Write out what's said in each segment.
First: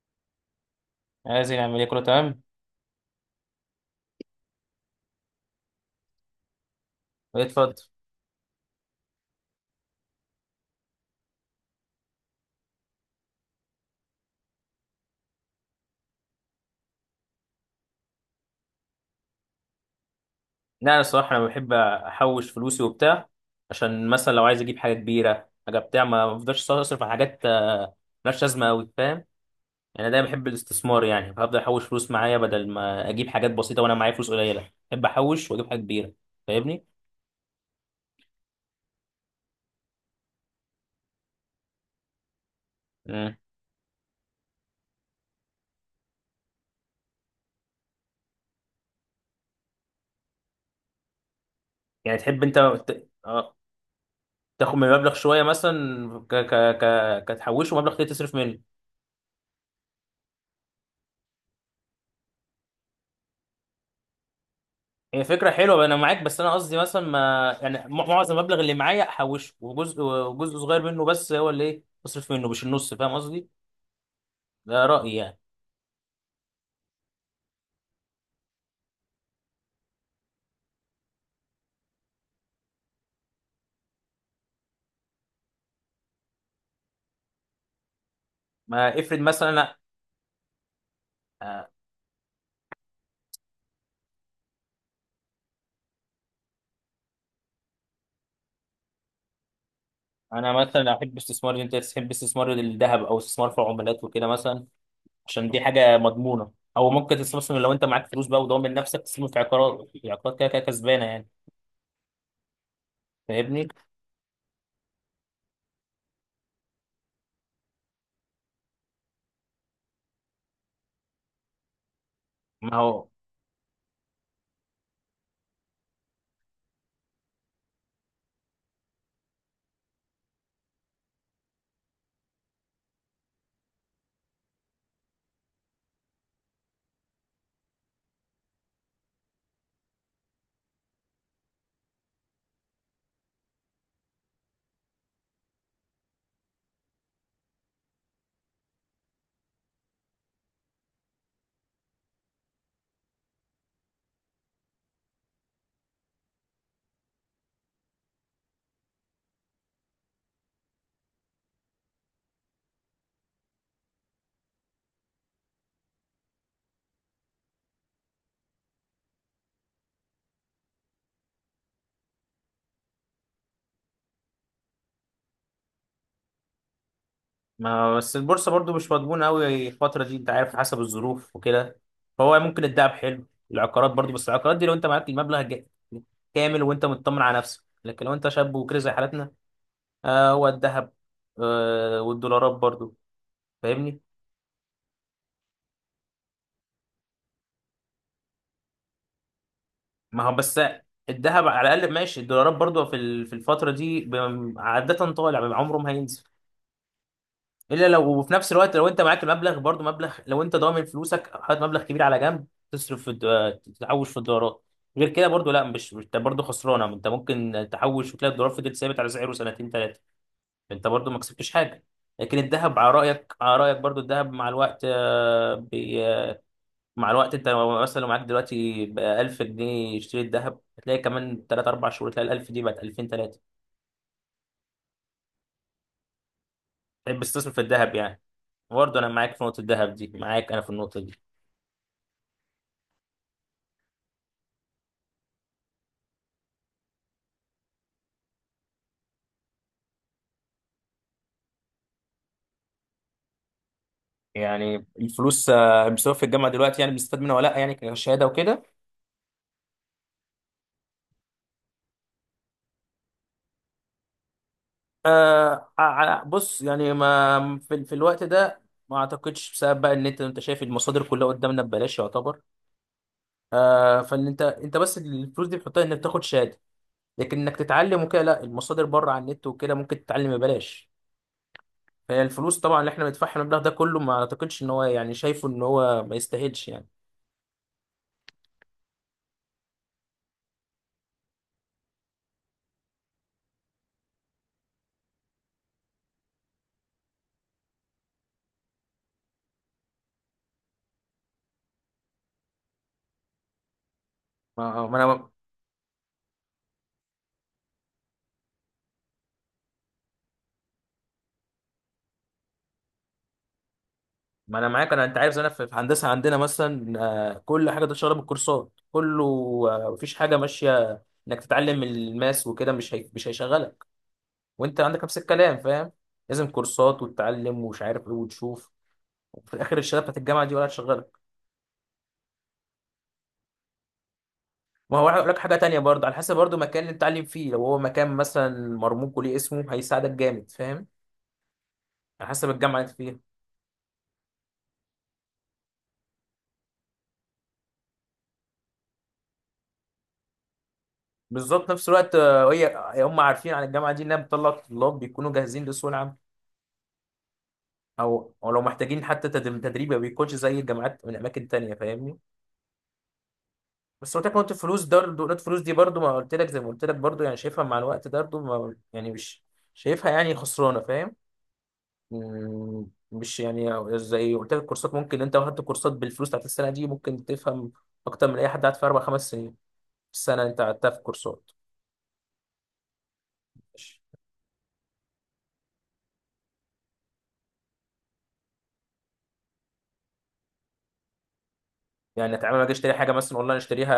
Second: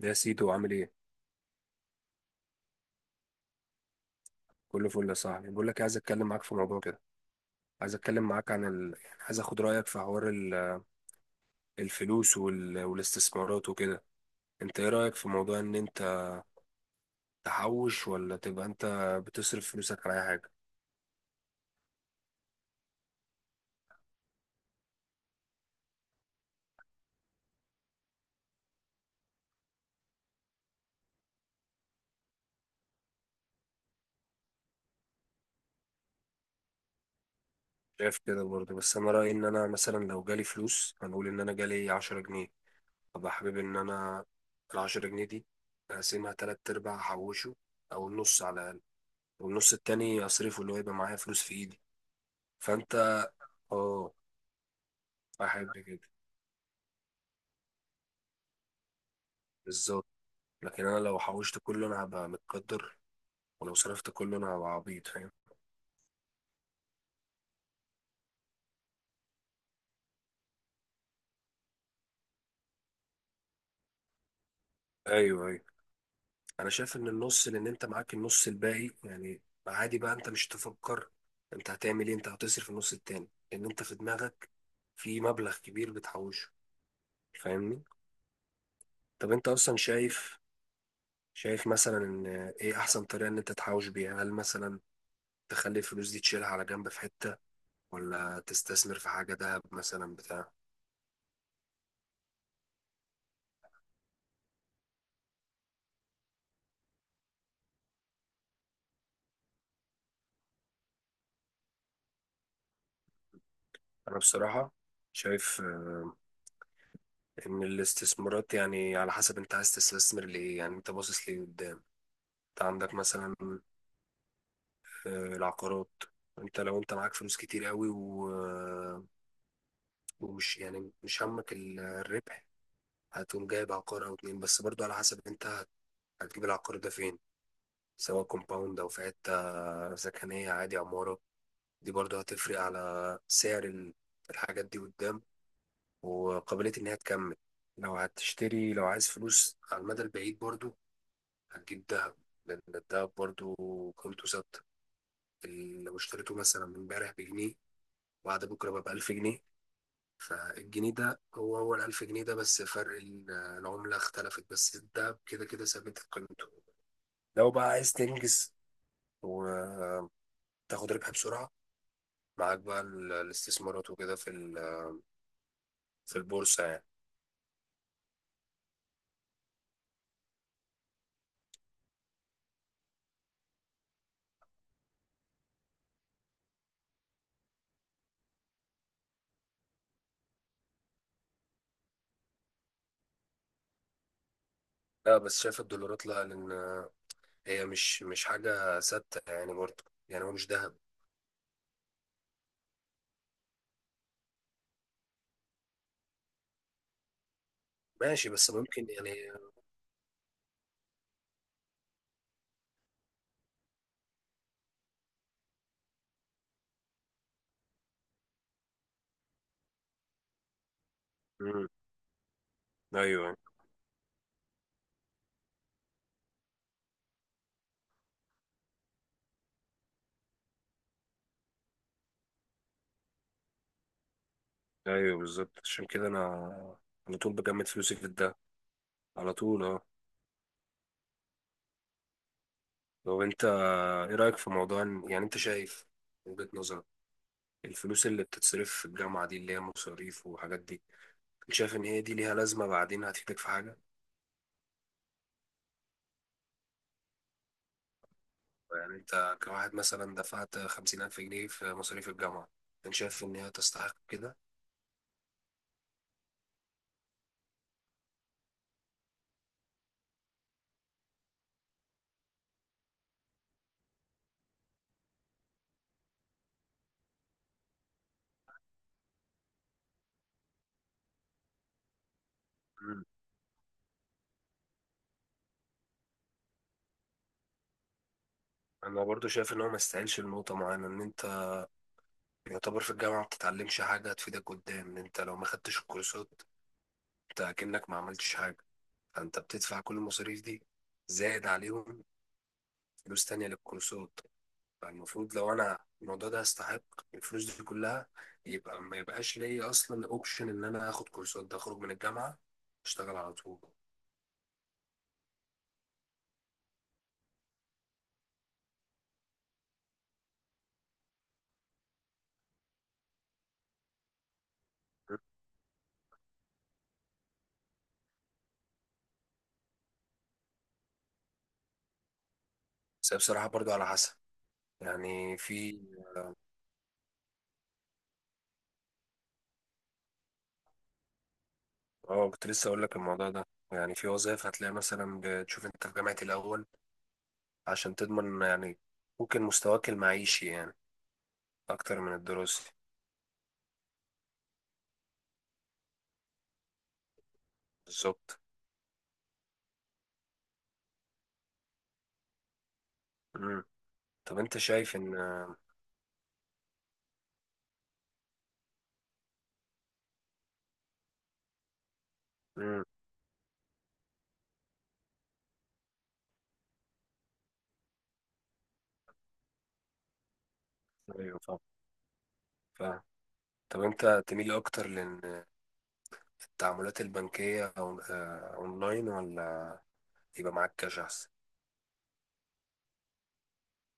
يا سيدو عامل ايه؟ عايزين نعمل ايه؟ كله تمام. كله فل يا صاحبي. بقول لك إيه، عايز اتكلم معاك في موضوع كده. إيه، اتفضل. عايز اتكلم معاك عن يعني عايز اخد رايك في حوار الفلوس والاستثمارات وكده. انت ايه رايك في موضوع ان انت تحوش، ولا تبقى انت بتصرف فلوسك على اي حاجه؟ لا، انا الصراحه انا بحب احوش فلوسي وبتاع. عشان مثلا لو عايز اجيب حاجه كبيره حاجه بتاع، ما بفضلش اصرف على حاجات ملهاش لازمه قوي. فاهم؟ يعني دايما بحب الاستثمار، يعني هفضل احوش فلوس معايا بدل ما اجيب حاجات بسيطه وانا معايا فلوس قليله، بحب احوش واجيب حاجه كبيره. فاهمني؟ شايف كده برضه، بس انا رايي ان انا مثلا لو جالي فلوس، هنقول ان انا جالي 10 جنيه، ابقى مم. حابب ان انا ال 10 جنيه دي اقسمها تلات ارباع احوشه، او النص على الاقل، والنص التاني اصرفه، اللي هو يبقى معايا فلوس في ايدي. يعني تحب انت فانت، اه، تاخد من المبلغ شويه، احب مثلا كده، ك ك ك كتحوشه مبلغ تاني تصرف منه. بالظبط. لكن انا لو حوشت كله انا هبقى متقدر، ولو صرفت كله انا هبقى عبيط، هي فاهم. فكرة حلوة بقى، أنا معاك، بس أنا قصدي مثلا ما يعني معظم المبلغ اللي معايا أحوشه، وجزء صغير منه بس هو اللي إيه أصرف منه، مش النص. فاهم قصدي؟ ده رأيي يعني. ايوه، ايوه، انا شايف ان النص، لان انت معاك النص الباقي يعني عادي. بقى انت مش تفكر انت هتعمل ايه، انت هتصرف النص التاني، لان انت في دماغك في مبلغ كبير بتحوشه، فاهمني. ما افرض طب انت مثلا أنا اصلا شايف، شايف آه، مثلا ان ايه احسن طريقة ان انت تحوش بيها؟ هل مثلا تخلي الفلوس دي تشيلها على جنب في حتة، ولا تستثمر في حاجة دهب مثلا بتاع؟ أنا مثلا أحب استثمار، أنت تحب استثمار الذهب أو استثمار في العملات وكده مثلا، عشان دي حاجة مضمونة. أو ممكن تستثمر لو أنت معاك فلوس بقى وضامن نفسك، تستثمر في عقارات كده كده كسبانة يعني. فاهمني؟ انا بصراحة شايف ان الاستثمارات يعني على حسب انت عايز تستثمر لايه، يعني انت باصص ليه قدام. انت ما عندك هو، مثلا، العقارات. انت لو انت معاك فلوس كتير قوي ومش يعني مش همك الربح، هتقوم جايب عقار او اتنين. بس برضو على حسب انت هتجيب العقار ده فين، سواء كومباوند او في حتة سكنية عادي عمارة، دي برضو هتفرق على سعر الحاجات دي قدام، وقابلية ان هي تكمل. لو هتشتري، لو عايز فلوس على المدى البعيد، برضو هتجيب دهب، لأن الدهب برضو قيمته ثابتة. لو اشتريته مثلا من امبارح بجنيه، وبعد بكرة بقى بألف جنيه، فالجنيه ده هو هو الألف جنيه ده، بس فرق العملة اختلفت، بس الدهب كده كده ثابت قيمته. لو بقى عايز تنجز وتاخد ربح بسرعة، معاك بقى الاستثمارات وكده في في البورصة يعني. ما بس البورصة برضو مش مضمونة أوي الفترة دي، أنت عارف حسب الظروف وكده. فهو ممكن الدهب حلو، العقارات برضو، بس العقارات دي لو أنت معاك المبلغ كامل وأنت مطمن على نفسك، لكن لو أنت شاب وكده زي حالتنا، هو الدهب، والدولارات برضو. فاهمني؟ لا بس شايف الدولارات لا، لأن هي مش حاجة ثابتة يعني برضه، ما يعني هو هو مش بس ذهب. الدهب على الأقل ماشي، الدولارات برضو في في الفترة دي عادة طالع، عمره ما هينزل، الا لو. ماشي، وفي بس نفس الوقت ممكن لو انت معاك يعني. المبلغ، برضو مبلغ، لو انت ضامن فلوسك حاطط مبلغ كبير على جنب، تصرف في تحوش في الدولارات. غير كده برضو لا، انت برضو خسرانه، انت ممكن تحوش وتلاقي الدولار فضل ثابت على سعره سنتين ثلاثه، انت برضو ما كسبتش مم. حاجه. لكن الذهب، على رايك ايوه، على رايك برضو، الذهب مع الوقت انت لو مثلا، لو معاك دلوقتي بقى 1000 جنيه يشتري الذهب، هتلاقي كمان 3 4 شهور تلاقي ال 1000 دي بقت 2000 3. ايوه، بالظبط. عشان كده انا على تحب طول تستثمر في بجمد الذهب فلوسي في يعني؟ ده، برضه انا على معاك في نقطه طول اه. الذهب دي، معاك انا في النقطه دي. لو انت، ايه رايك في موضوع يعني انت شايف من وجهة نظرك الفلوس اللي بتتصرف في الجامعه دي، اللي هي مصاريف وحاجات دي، انت شايف ان هي دي ليها لازمه بعدين؟ هتفيدك في حاجه؟ يعني الفلوس المصروف في الجامعه دلوقتي، يعني بنستفاد منها ولا لا، يعني كشهاده وكده؟ يعني انت كواحد مثلا دفعت 50000 جنيه في مصاريف الجامعه، انت شايف ان هي تستحق كده؟ آه. على، بص يعني ما في, الوقت ده ما اعتقدش. بسبب بقى ان انت شايف المصادر كلها قدامنا ببلاش يعتبر، فان انت بس، الفلوس دي بتحطها انك تاخد شهاده. لكن انك تتعلم وكده لا، المصادر بره على النت وكده ممكن تتعلم ببلاش. فهي الفلوس طبعا اللي احنا مم. بندفعها، المبلغ ده كله، ما اعتقدش ان هو يعني، شايفه ان هو ما يستاهلش يعني. انا برضو شايف ان هو ما يستاهلش لنقطه معينه، ان انت يعتبر في الجامعه ما بتتعلمش حاجه هتفيدك قدام. ان انت لو ما خدتش الكورسات انت كأنك ما عملتش حاجه، فانت بتدفع كل المصاريف دي زائد عليهم فلوس تانية للكورسات. ما ما انا، فالمفروض لو انا الموضوع ده يستحق الفلوس دي كلها، يبقى ما يبقاش ليا اصلا اوبشن ان انا اخد كورسات، ده اخرج من الجامعة اشتغل على طول. ما انا معاك، انا انت عارف، زي انا في هندسه عندنا مثلا. كل حاجه ده شغاله بالكورسات كله. مفيش حاجه ماشيه انك تتعلم الماس وكده. مش هيشغلك. وانت عندك نفس الكلام، فاهم؟ لازم كورسات وتتعلم ومش عارف ايه وتشوف. وفي الاخر الشهاده بتاعت الجامعه دي ولا هتشغلك؟ بس هي بصراحة برضو على حسب، ما هو هقول لك يعني حاجه تانية، في، برضه على حسب برضه المكان اللي بتتعلم فيه، لو هو مكان مثلا مرموق وليه اسمه هيساعدك جامد. فاهم؟ على اه كنت حسب لسه الجامعه اقول اللي لك انت فيها. الموضوع ده، يعني في وظائف هتلاقي مثلا بتشوف انت في جامعة الاول، عشان تضمن يعني ممكن مستواك المعيشي يعني بالظبط، نفس اكتر من الوقت الدراسي. هم عارفين عن الجامعه دي انها بتطلع طلاب بيكونوا جاهزين لسوق العمل، او بالظبط. او لو محتاجين حتى تدريب، ما بيكونش زي الجامعات من اماكن تانية. فاهمني؟ مم. بس قلت لك طب نقطة انت الفلوس شايف ده، ان، نقطة الفلوس دي برضو ما قلت لك، زي ما قلت لك برضو، يعني شايفها مع الوقت ده برضو، ما يعني، مش شايفها يعني خسرانة. فاهم؟ مم. مم، مش يعني، زي قلت لك، كورسات ممكن انت واخدت كورسات بالفلوس بتاعت السنة دي، ممكن تفهم اكتر من اي حد قعد في اربع خمس سنين في السنة انت قعدتها في كورسات. ايوه، فاهم. طب انت تميل اكتر لان التعاملات البنكية اونلاين، ولا يبقى معاك كاش احسن؟ يعني اتعامل، اجي اشتري حاجة مثلا اونلاين، اشتريها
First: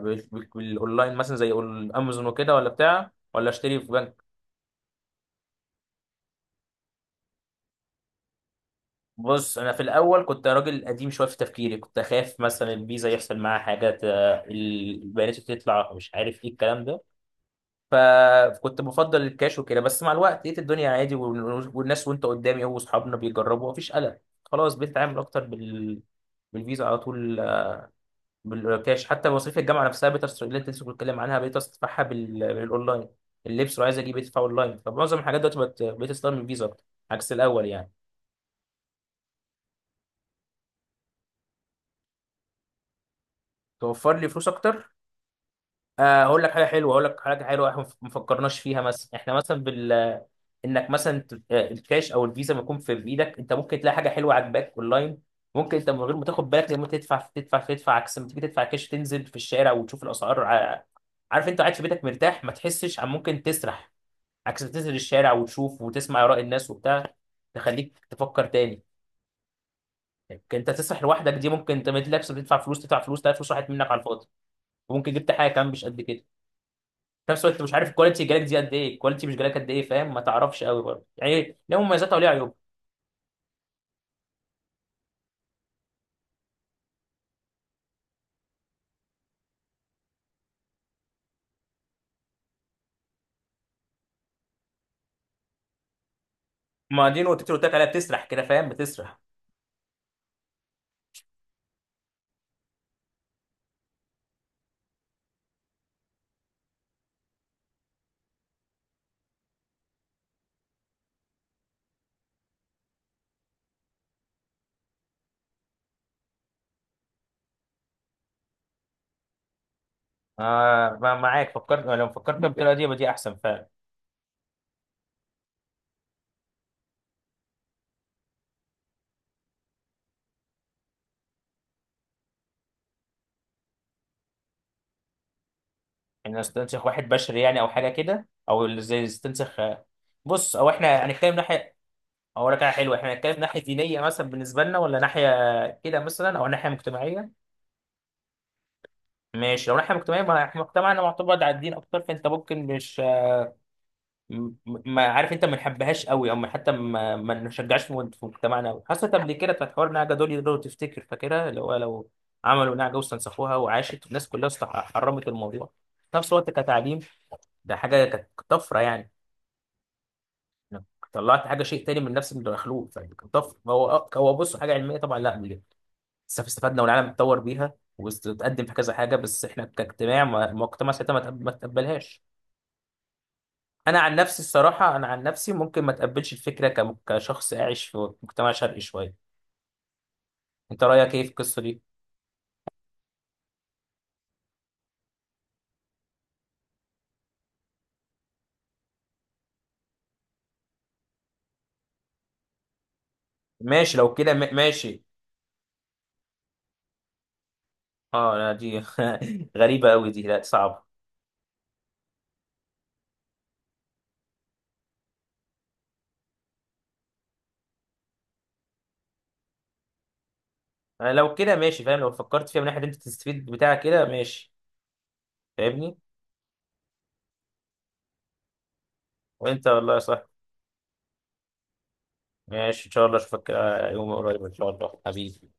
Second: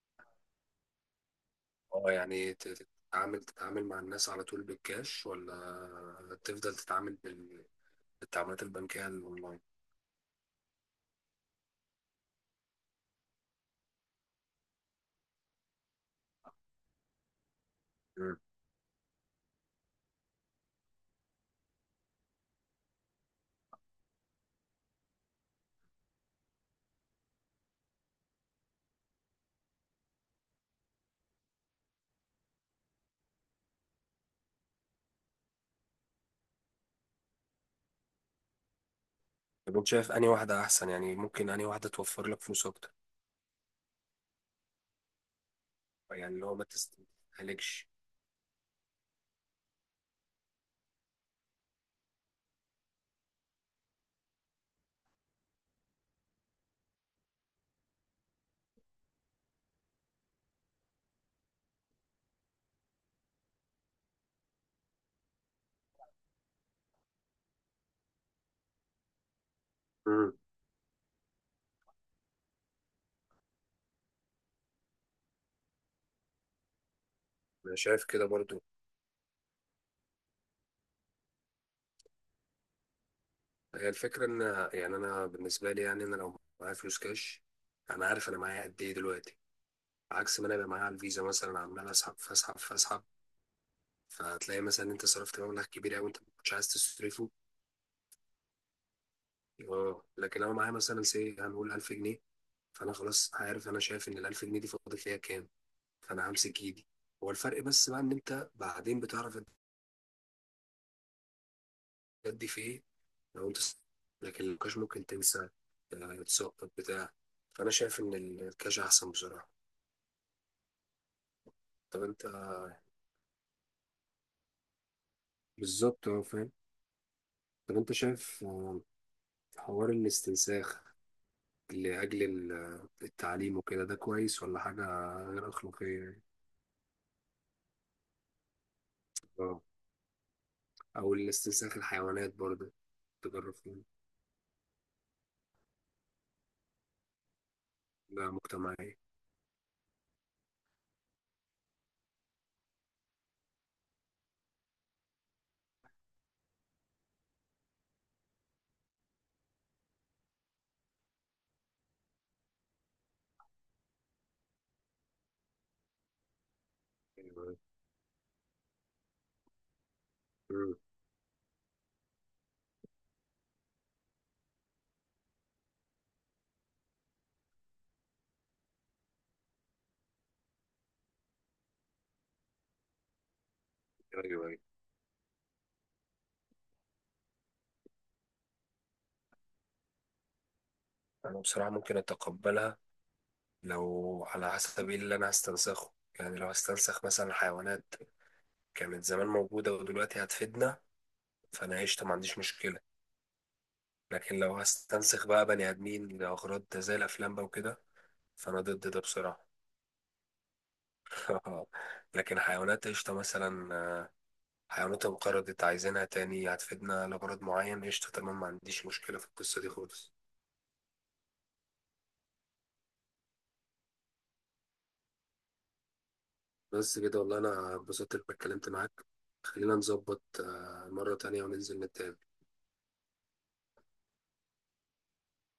بالاونلاين مثلا زي اه، امازون يعني وكده ولا بتاع، تتعامل ولا اشتري تتعامل في مع بنك؟ الناس على طول بالكاش، ولا تفضل تتعامل بالتعاملات البنكية بص، الاونلاين؟ انا في الاول كنت راجل قديم شويه في تفكيري، كنت اخاف مثلا الفيزا يحصل معاها حاجه البيانات تطلع، مش عارف ايه الكلام ده. مم. فكنت بفضل الكاش وكده. بس مع الوقت لقيت الدنيا عادي، والناس وانت قدامي هو واصحابنا بيجربوا، مفيش قلق. خلاص بقيت اتعامل اكتر بالفيزا على طول بالكاش. حتى مصاريف الجامعه نفسها بقيت اللي انت لسه بتتكلم عنها بقيت ادفعها بالاونلاين. اللبس لو عايز اجيب بقيت ادفعه اونلاين. فمعظم الحاجات دلوقتي بقيت استخدم الفيزا اكتر، عكس الاول يعني. طب انت شايف انهي واحدة احسن؟ يعني ممكن انهي واحدة توفر لك فلوس اكتر، توفر لي فلوس اكتر؟ يعني هقول اللي لك هو ما حاجه حلوه هقول لك حاجه حلوه احنا تستهلكش. ما فكرناش فيها. مثلا احنا مثلا انك مثلا الكاش او الفيزا ما يكون في ايدك، انت ممكن تلاقي حاجه حلوه عاجباك اونلاين. ممكن انت من غير ما تاخد بالك لما تدفع تدفع تدفع، عكس ما تيجي تدفع كاش تنزل في الشارع وتشوف الاسعار. عارف، انت قاعد في بيتك مرتاح ما تحسش، عن ممكن تسرح. عكس ما تنزل الشارع وتشوف وتسمع اراء الناس وبتاع، تخليك تفكر تاني. مم. لكن انت تسرح لوحدك دي ممكن انت ما تلاقيش، بتدفع فلوس تدفع فلوس، تلاقي فلوس راحت منك على الفاضي. وممكن جبت حاجه كمان مش قد كده. في نفس الوقت مش انا عارف شايف الكواليتي كده جالك دي برضو. قد ايه، الكواليتي مش جالك قد ايه، فاهم؟ ما تعرفش قوي برضه، يعني ليه مميزاتها وليه عيوبها. هي الفكرة ان، يعني انا بالنسبة لي، يعني انا لو معايا فلوس كاش انا عارف انا معايا قد ايه دلوقتي، عكس ما انا ابقى معايا على الفيزا مثلا، عمال اسحب فاسحب فاسحب، فتلاقي مثلا انت صرفت مبلغ كبير قوي انت ما كنتش عايز ما دي تصرفه. نقطتي اللي قلت لك عليها، بتسرح كده، فاهم؟ بتسرح. اه، لكن لو معايا مثلا سي هنقول 1000 جنيه، فانا خلاص عارف، انا شايف ان ال 1000 جنيه دي فاضل ليا كام، فانا همسك ايدي. هو الفرق بس بقى ان انت بعدين بتعرف تأدي في ايه، لو انت لكن الكاش ممكن تنسى، تسقط بتاع. فانا شايف ان الكاش احسن بصراحة. معاك، طب لو انت، فكرت بالطريقه دي يبقى دي احسن فعلا. بالظبط، اه، فاهم. طب انت شايف، حوار الاستنساخ لأجل التعليم وكده، ده كويس ولا حاجة غير أخلاقية يعني؟ ان استنسخ واحد بشري يعني، او حاجه كده، او زي اه، استنسخ بص، او احنا أو هنتكلم ناحيه. الاستنساخ الحيوانات اقول لك حاجه برضه حلوه، احنا هنتكلم تجرب ناحيه فيه، دينيه مثلا بالنسبه لنا، ولا ناحيه كده مثلا، او ناحيه مجتمعيه؟ ده مجتمعية. ماشي، لو ناحيه مجتمعيه، ما احنا مجتمعنا معتمد على الدين اكتر، فانت ممكن مش م- ما عارف، انت ما نحبهاش قوي، او حتى ما نشجعش في في مجتمعنا قوي. حصلت قبل كده بتاعت حوار النعجه دول، لو تفتكر، فاكرها، اللي هو لو عملوا نعجه واستنسخوها وعاشت، الناس كلها حرمت الموضوع. في نفس الوقت كتعليم ايوه. ده حاجه كانت طفره يعني، مم. انك طلعت حاجه شيء تاني من نفس المخلوق، فكانت طفره. هو هو بص حاجه علميه طبعا، لا بجد. بس استفدنا والعالم اتطور بيها وتقدم في كذا حاجه. بس احنا كاجتماع ما- مجتمع ساعتها ما تقبلهاش. ايوه، ايوه. انا عن نفسي ممكن ما تقبلش الفكره كشخص عايش في مجتمع شرقي شويه. انت رايك ايه في أنا القصه بصراحة دي؟ ممكن أتقبلها، لو على حسب إيه اللي أنا هستنسخه. يعني لو هستنسخ مثلا حيوانات كانت زمان موجودة ودلوقتي هتفيدنا، فأنا عشت ما عنديش مشكلة. ماشي، لو كده لكن لو ماشي. هستنسخ بقى بني آدمين لأغراض زي الأفلام بقى وكده، اه، لا فأنا دي ضد ده بصراحة. غريبه قوي، دي لا صعبه. لكن حيوانات قشطة مثلا، حيوانات انقرضت عايزينها تاني هتفيدنا لغرض معين، قشطة تمام، ما عنديش مشكلة في القصة دي خالص. أنا لو كده ماشي، فاهم؟ لو فكرت فيها من ناحيه انت تستفيد بتاع كده، ماشي. فاهمني؟ بس كده، والله أنا اتبسطت إنك اتكلمت معاك. وانت خلينا والله نظبط صح. مرة تانية وننزل نتقابل. ماشي، ان شاء الله اشوفك يوم قريب ان شاء الله، حبيبي.